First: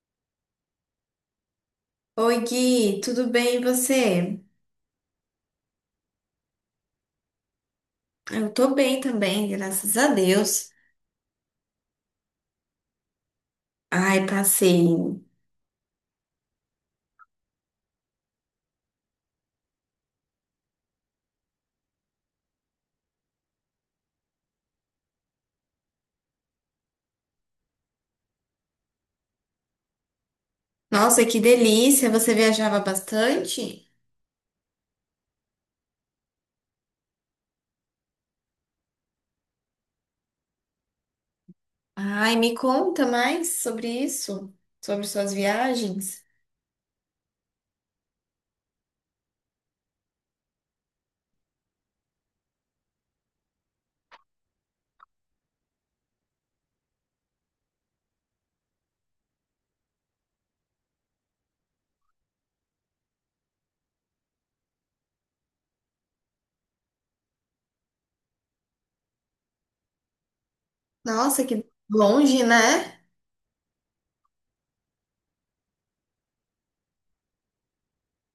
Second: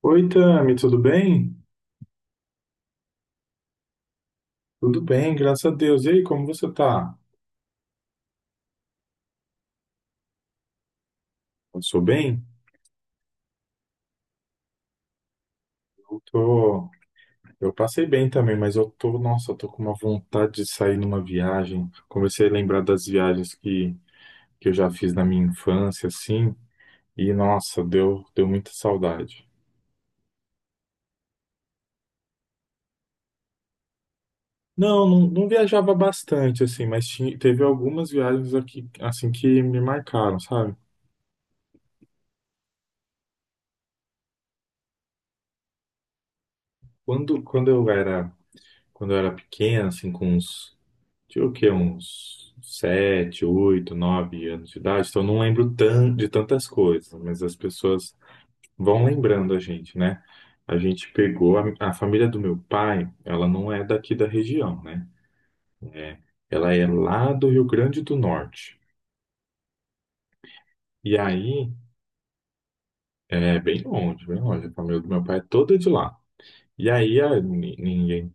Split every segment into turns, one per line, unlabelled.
Oi, Tami, tudo bem?
Oi, Gui, tudo bem e você?
Tudo bem, graças a Deus. E aí, como você tá?
Eu tô bem também, graças a Deus.
Passou bem?
Ai, passei.
Eu tô... Eu passei bem também, mas eu tô, nossa, eu tô com uma vontade de sair numa viagem. Comecei a lembrar das viagens que eu já fiz na minha infância, assim, e nossa, deu muita saudade.
Nossa, que delícia! Você viajava bastante?
Não, não, não viajava bastante, assim, mas teve algumas viagens aqui, assim, que me marcaram, sabe?
Ai, me conta mais sobre isso, sobre suas viagens.
Quando, quando eu era, quando eu era pequeno, assim, com uns tinha o quê? Uns 7, 8, 9 anos de idade, então eu não lembro de tantas coisas, mas as pessoas vão lembrando a gente, né? A gente pegou a família do meu pai, ela não é daqui da região, né? É, ela é lá do Rio Grande do Norte. E
Nossa, que
aí,
longe, né?
é bem longe, bem longe. A família do meu pai é toda de lá. E aí, a, ni- ninguém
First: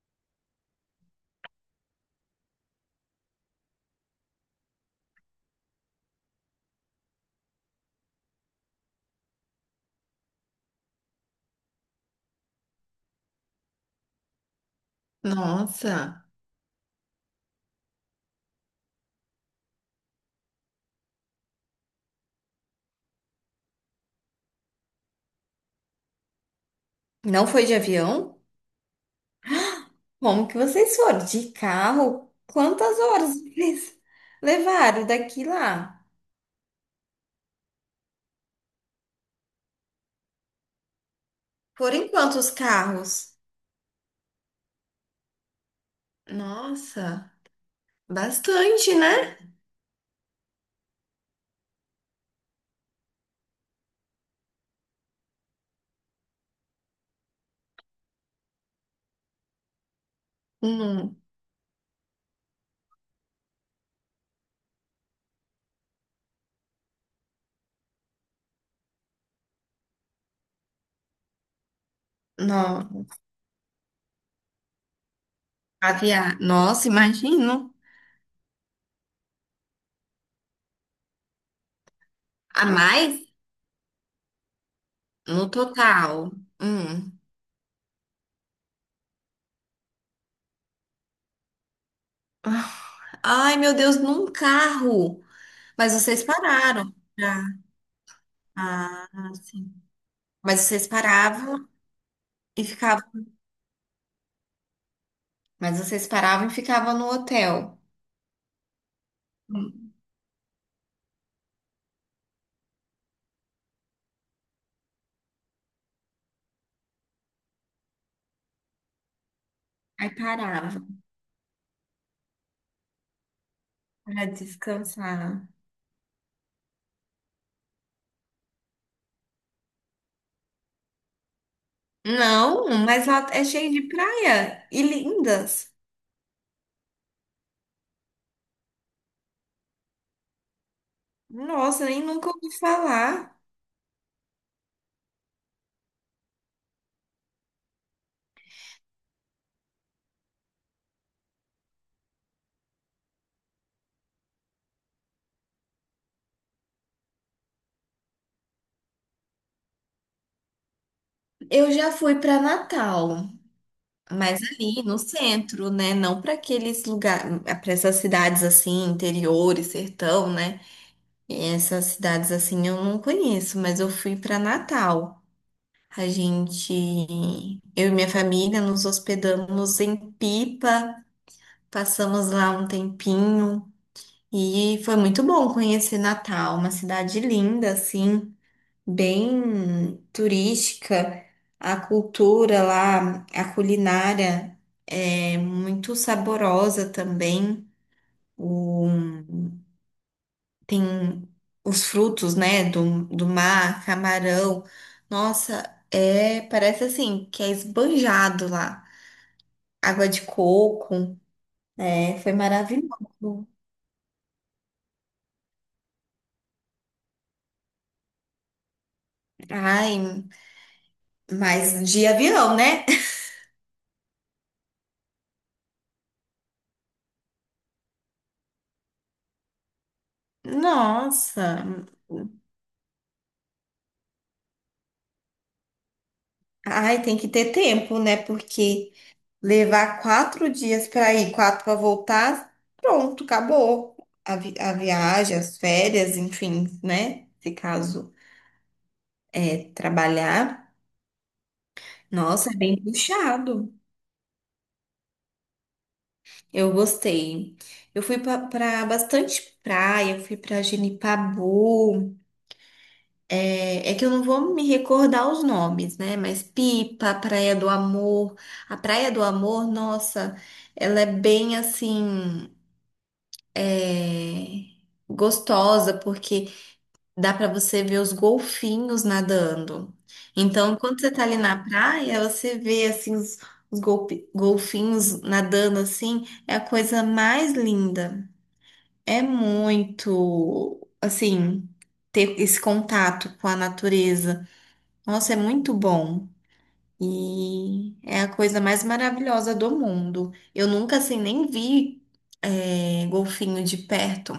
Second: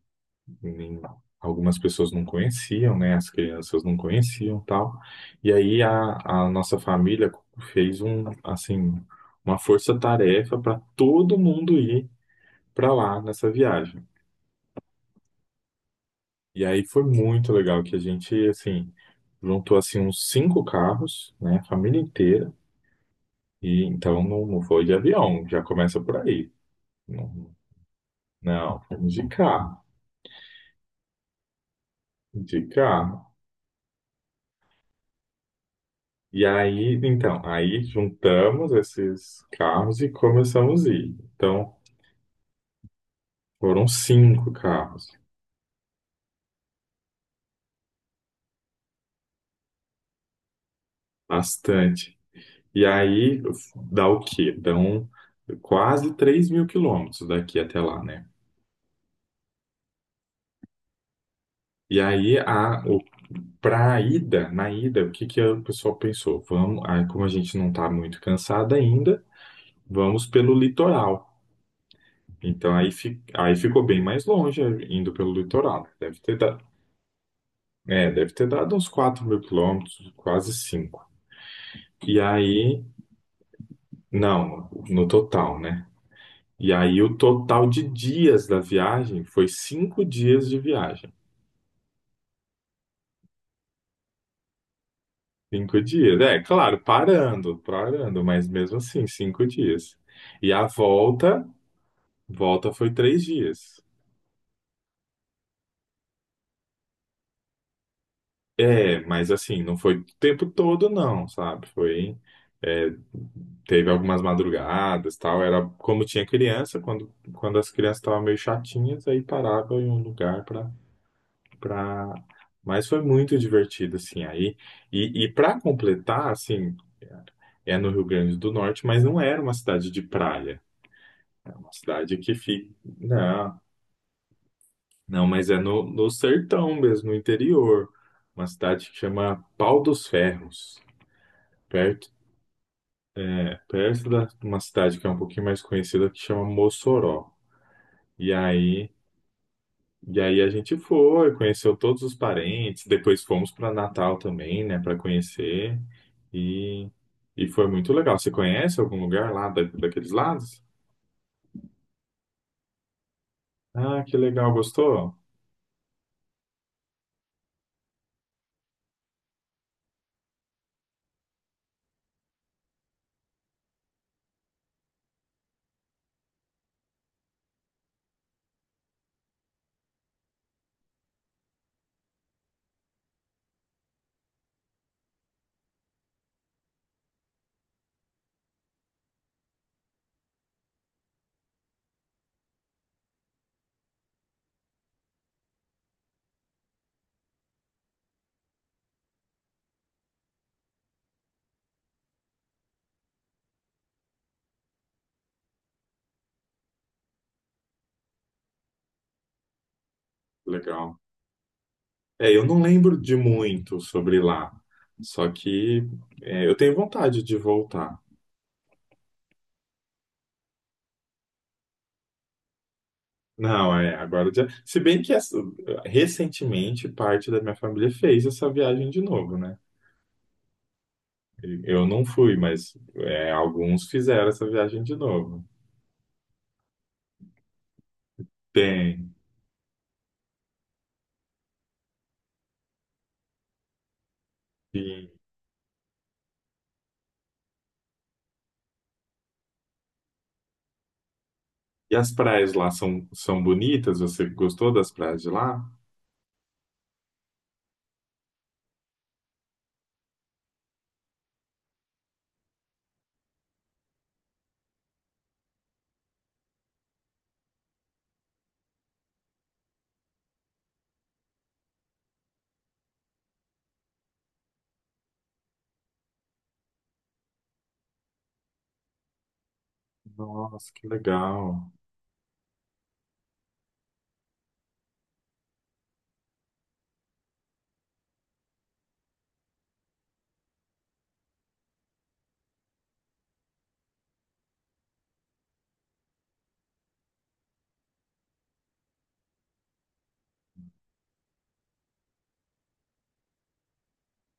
nem- algumas pessoas não conheciam, né? As crianças não conheciam, tal. E aí a nossa família fez assim, uma força-tarefa para todo mundo ir para lá nessa viagem.
Nossa,
E aí foi muito legal que a gente, assim, juntou assim uns cinco carros, né? A família inteira. E então não, não foi de avião, já começa por aí.
não
Não,
foi de avião?
não, fomos de carro,
Como que vocês foram? De carro?
de
Quantas horas
carro.
vocês levaram daqui lá?
E aí, então, aí juntamos esses carros e começamos a ir. Então,
Foram em quantos carros?
foram cinco carros,
Nossa, bastante, né?
bastante. E aí, dá o quê? Dão quase 3.000 quilômetros daqui até lá, né?
Hum.
E aí, a, o, pra ida, na ida, o que que o pessoal pensou? Vamos, aí, como a gente não tá muito cansado ainda, vamos pelo litoral. Então, aí,
Não
fi, aí ficou bem mais longe, indo pelo litoral. Deve ter,
caviar. Nossa, imagino.
É, deve ter dado uns 4.000 quilômetros, quase 5. E
A
aí,
mais
não, no
no
total, né?
total.
E aí o
Hum.
total de dias da viagem foi 5 dias de viagem.
Ai, meu Deus, num carro.
Cinco
Mas
dias,
vocês
é, claro,
pararam.
parando, parando, mas mesmo assim,
Ah,
cinco
sim.
dias. E
Mas
a
vocês
volta,
paravam e
volta foi
ficavam.
3 dias.
Mas vocês paravam e ficavam no hotel.
É, mas assim, não
Hum.
foi o tempo todo, não, sabe? Foi é, teve algumas madrugadas, tal, era como tinha criança, quando as crianças estavam meio chatinhas, aí parava em um
Aí
lugar para
paravam
para mas foi muito divertido assim
para
aí. E
descansar.
para completar, assim, é no Rio Grande do Norte, mas não era uma cidade de praia, é uma cidade que
Não,
fica,
mas lá é
não,
cheio de praia e
não, mas é
lindas.
no sertão mesmo, no interior, uma cidade que chama Pau dos Ferros.
Nossa, nem
Perto,
nunca ouvi falar.
é perto da uma cidade que é um pouquinho mais conhecida que chama Mossoró. E aí, E aí, a gente foi, conheceu todos os parentes, depois fomos para Natal também, né, para conhecer. E, e foi muito legal. Você conhece algum lugar lá da, daqueles lados?
Eu já fui para Natal.
Ah, que
Mas
legal,
ali no
gostou?
centro, né? Não para aqueles lugares, para essas cidades assim, interiores, sertão, né? Essas cidades assim eu não conheço, mas eu fui para Natal. A gente, eu e minha família, nos hospedamos em Pipa, passamos lá um tempinho e foi muito bom conhecer Natal, uma cidade linda assim, bem turística. A cultura lá, a culinária é muito saborosa também. O, tem os frutos, né, do mar, camarão. Nossa, parece assim que é esbanjado lá. Água de
Legal.
coco, foi
É, eu não lembro de
maravilhoso.
muito sobre lá, só que eu tenho vontade de voltar.
Ai, mas de avião, né?
Não, é, agora já. Se bem que essa- recentemente parte da minha família fez essa viagem de novo, né?
Nossa,
Eu não fui, mas é, alguns fizeram essa viagem de novo.
ai, tem que ter tempo, né? Porque
Tem.
levar 4 dias para ir, quatro para voltar, pronto, acabou. A
E,
viagem, as férias, enfim, né? Se caso é trabalhar.
e as
Nossa,
praias
é
lá
bem
são, são
puxado.
bonitas? Você gostou das praias de lá?
Eu gostei. Eu fui para bastante praia, eu fui para Genipabu. É que eu não vou me recordar os nomes, né? Mas Pipa, Praia do Amor. A Praia do Amor, nossa, ela é bem assim. é, gostosa, porque dá para você ver os golfinhos nadando.
Nossa,
Então,
que
quando você tá ali na
legal.
praia, você vê assim os golfinhos nadando assim, é a coisa mais linda. É muito, assim, ter esse contato com a natureza. Nossa, é muito bom. E é a coisa mais maravilhosa do mundo. Eu nunca, assim, nem vi, golfinho de perto.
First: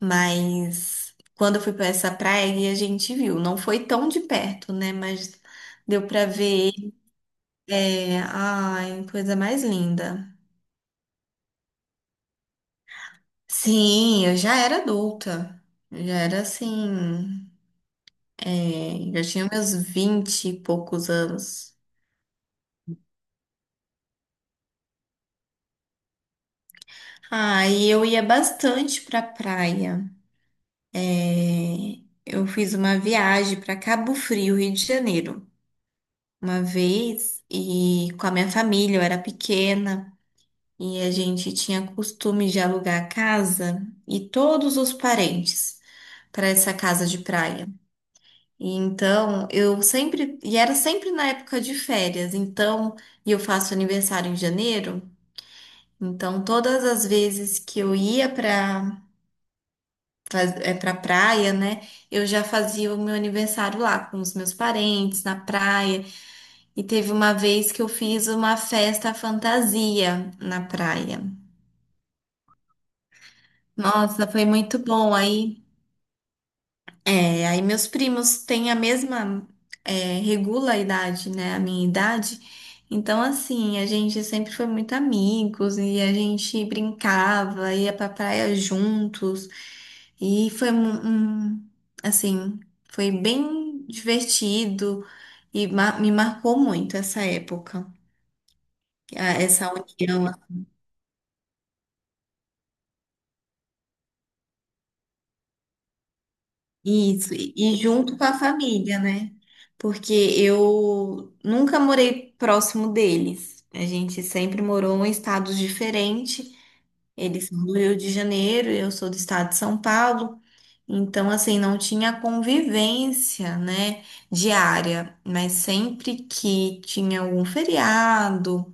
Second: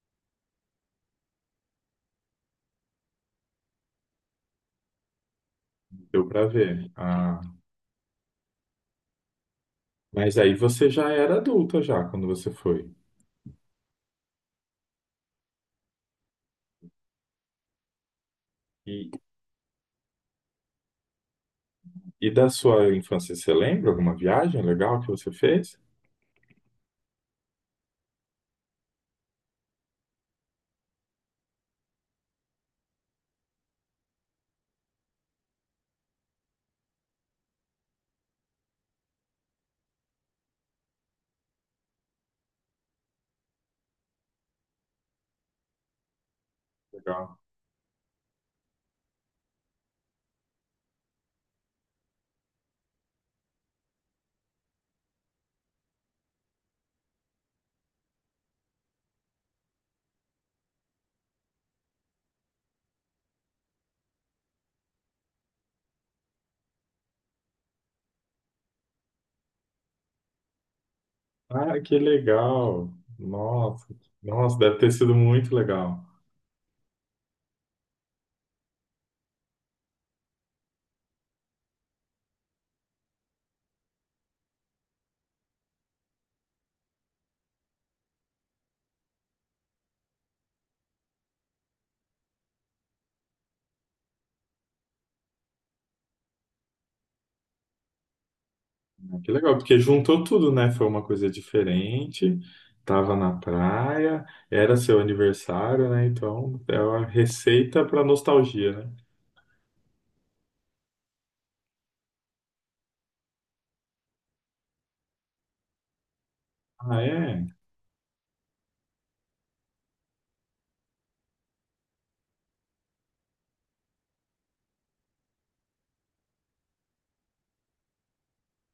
Mas quando eu fui para essa praia e a gente viu, não foi tão de perto, né? Mas deu
Deu
para
pra
ver.
ver. Ah,
É, ai, coisa mais linda.
mas aí você já era adulta já quando você foi.
Sim, eu já era adulta. Eu já era assim,
E,
já tinha meus vinte e poucos anos.
e da sua infância, você lembra alguma viagem legal que você fez?
Ah, e eu ia bastante pra praia. É, eu fiz uma viagem para Cabo Frio, Rio de Janeiro, uma vez, e com a minha família, eu era pequena. E a gente tinha costume de alugar a casa e todos os parentes para essa casa de
Legal.
praia. E então eu sempre, e era sempre na época de férias, então, e eu faço aniversário em janeiro, então todas as vezes que eu ia para praia, né, eu já fazia o meu aniversário lá com os meus parentes, na praia. E teve uma vez que eu fiz uma festa fantasia na praia.
Ah, que legal! Nossa,
Nossa, foi
nossa, deve
muito
ter sido
bom
muito
aí.
legal.
É, aí meus primos têm a mesma, regula a idade, né? A minha idade. Então, assim, a gente sempre foi muito amigos e a gente brincava, ia pra praia juntos. E foi assim, foi bem divertido e me marcou muito essa época,
Que legal,
essa
porque juntou
união.
tudo, né? Foi uma coisa diferente, tava na praia, era seu aniversário, né? Então, é uma
Isso, e
receita para
junto com a
nostalgia, né?
família, né? Porque eu nunca morei próximo deles. A gente sempre morou em estados diferentes.
Ah, é?
Eles são do Rio de Janeiro, eu sou do estado de São Paulo. Então, assim, não tinha convivência, né, diária. Mas sempre que tinha algum feriado,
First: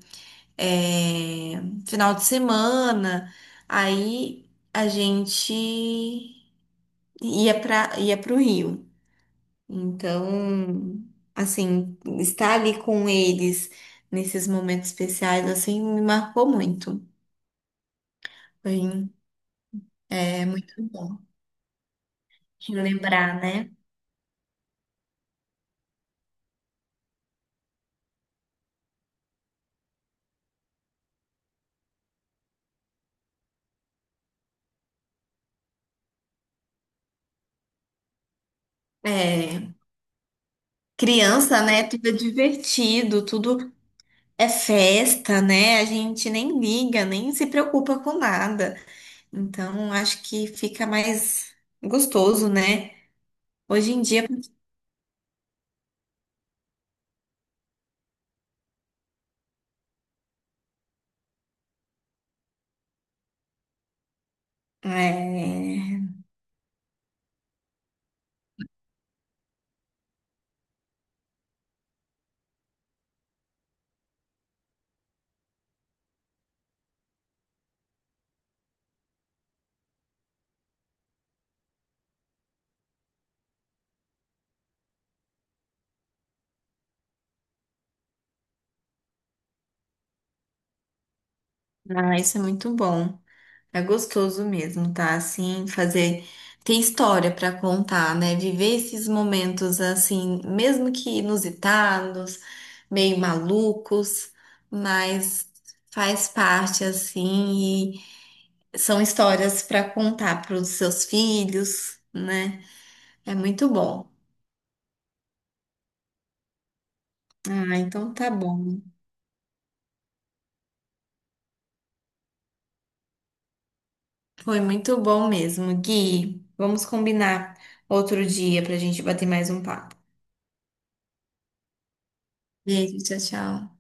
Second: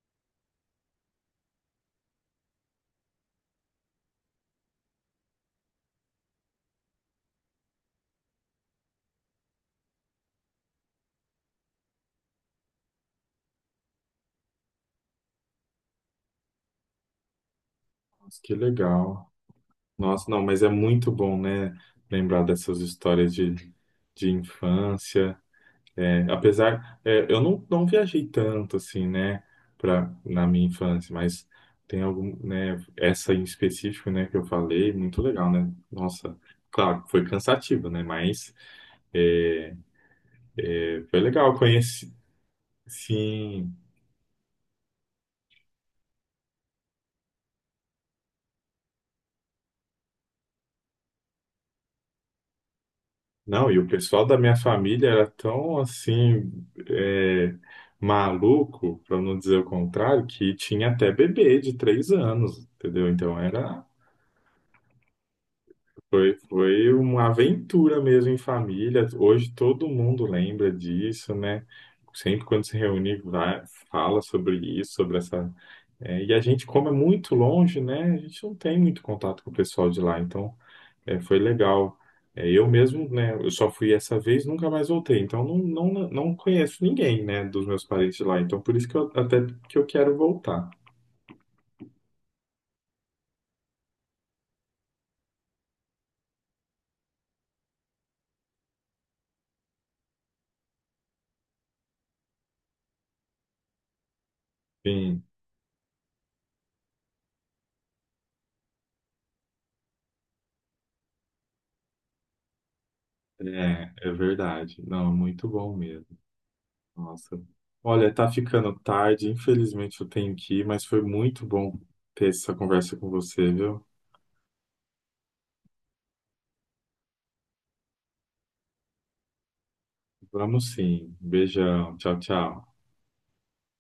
é final de semana, aí a gente ia para o Rio. Então, assim, estar ali com eles nesses momentos especiais, assim, me marcou muito.
Nossa, que
Foi,
legal. Nossa, não, mas é
muito
muito
bom
bom, né? Lembrar dessas histórias
relembrar, né?
de infância. É, apesar, é, eu não viajei tanto assim, né, pra, na minha infância, mas tem algum, né, essa em específico, né, que eu falei, muito legal, né? Nossa, claro, foi cansativo, né, mas
É,
é, foi legal, eu
criança, né? Tudo
conheci,
é divertido, tudo
sim.
é festa, né? A gente nem liga, nem se preocupa com nada. Então, acho que fica mais gostoso, né?
Não, e o
Hoje em
pessoal
dia,
da minha família era tão assim, é, maluco, para não dizer o contrário, que tinha até bebê de 3 anos, entendeu? Então era
é,
foi uma aventura mesmo em família. Hoje todo mundo lembra disso, né? Sempre quando se reúne, vai, fala sobre isso, sobre essa. É, e a gente, como é muito longe, né? A gente não tem muito contato com o pessoal de lá, então é, foi legal. É, eu mesmo, né? Eu só fui essa vez, nunca mais voltei. Então não, não, não conheço ninguém, né? Dos meus parentes de lá. Então por isso que eu até que eu quero voltar.
ah, isso é muito bom. É gostoso mesmo, tá? Assim, fazer. Ter história pra contar, né? Viver esses momentos assim, mesmo que inusitados, meio malucos,
Sim,
mas faz parte assim e são histórias pra contar pros seus filhos, né? É muito bom.
é verdade. Não, muito bom mesmo. Nossa.
Ah,
Olha,
então
tá
tá
ficando
bom.
tarde, infelizmente eu tenho que ir, mas foi muito bom ter essa conversa com você, viu?
Foi muito bom mesmo, Gui. Vamos combinar outro dia pra gente bater mais um papo.
Vamos sim. Beijão. Tchau, tchau.
Beijo, tchau, tchau.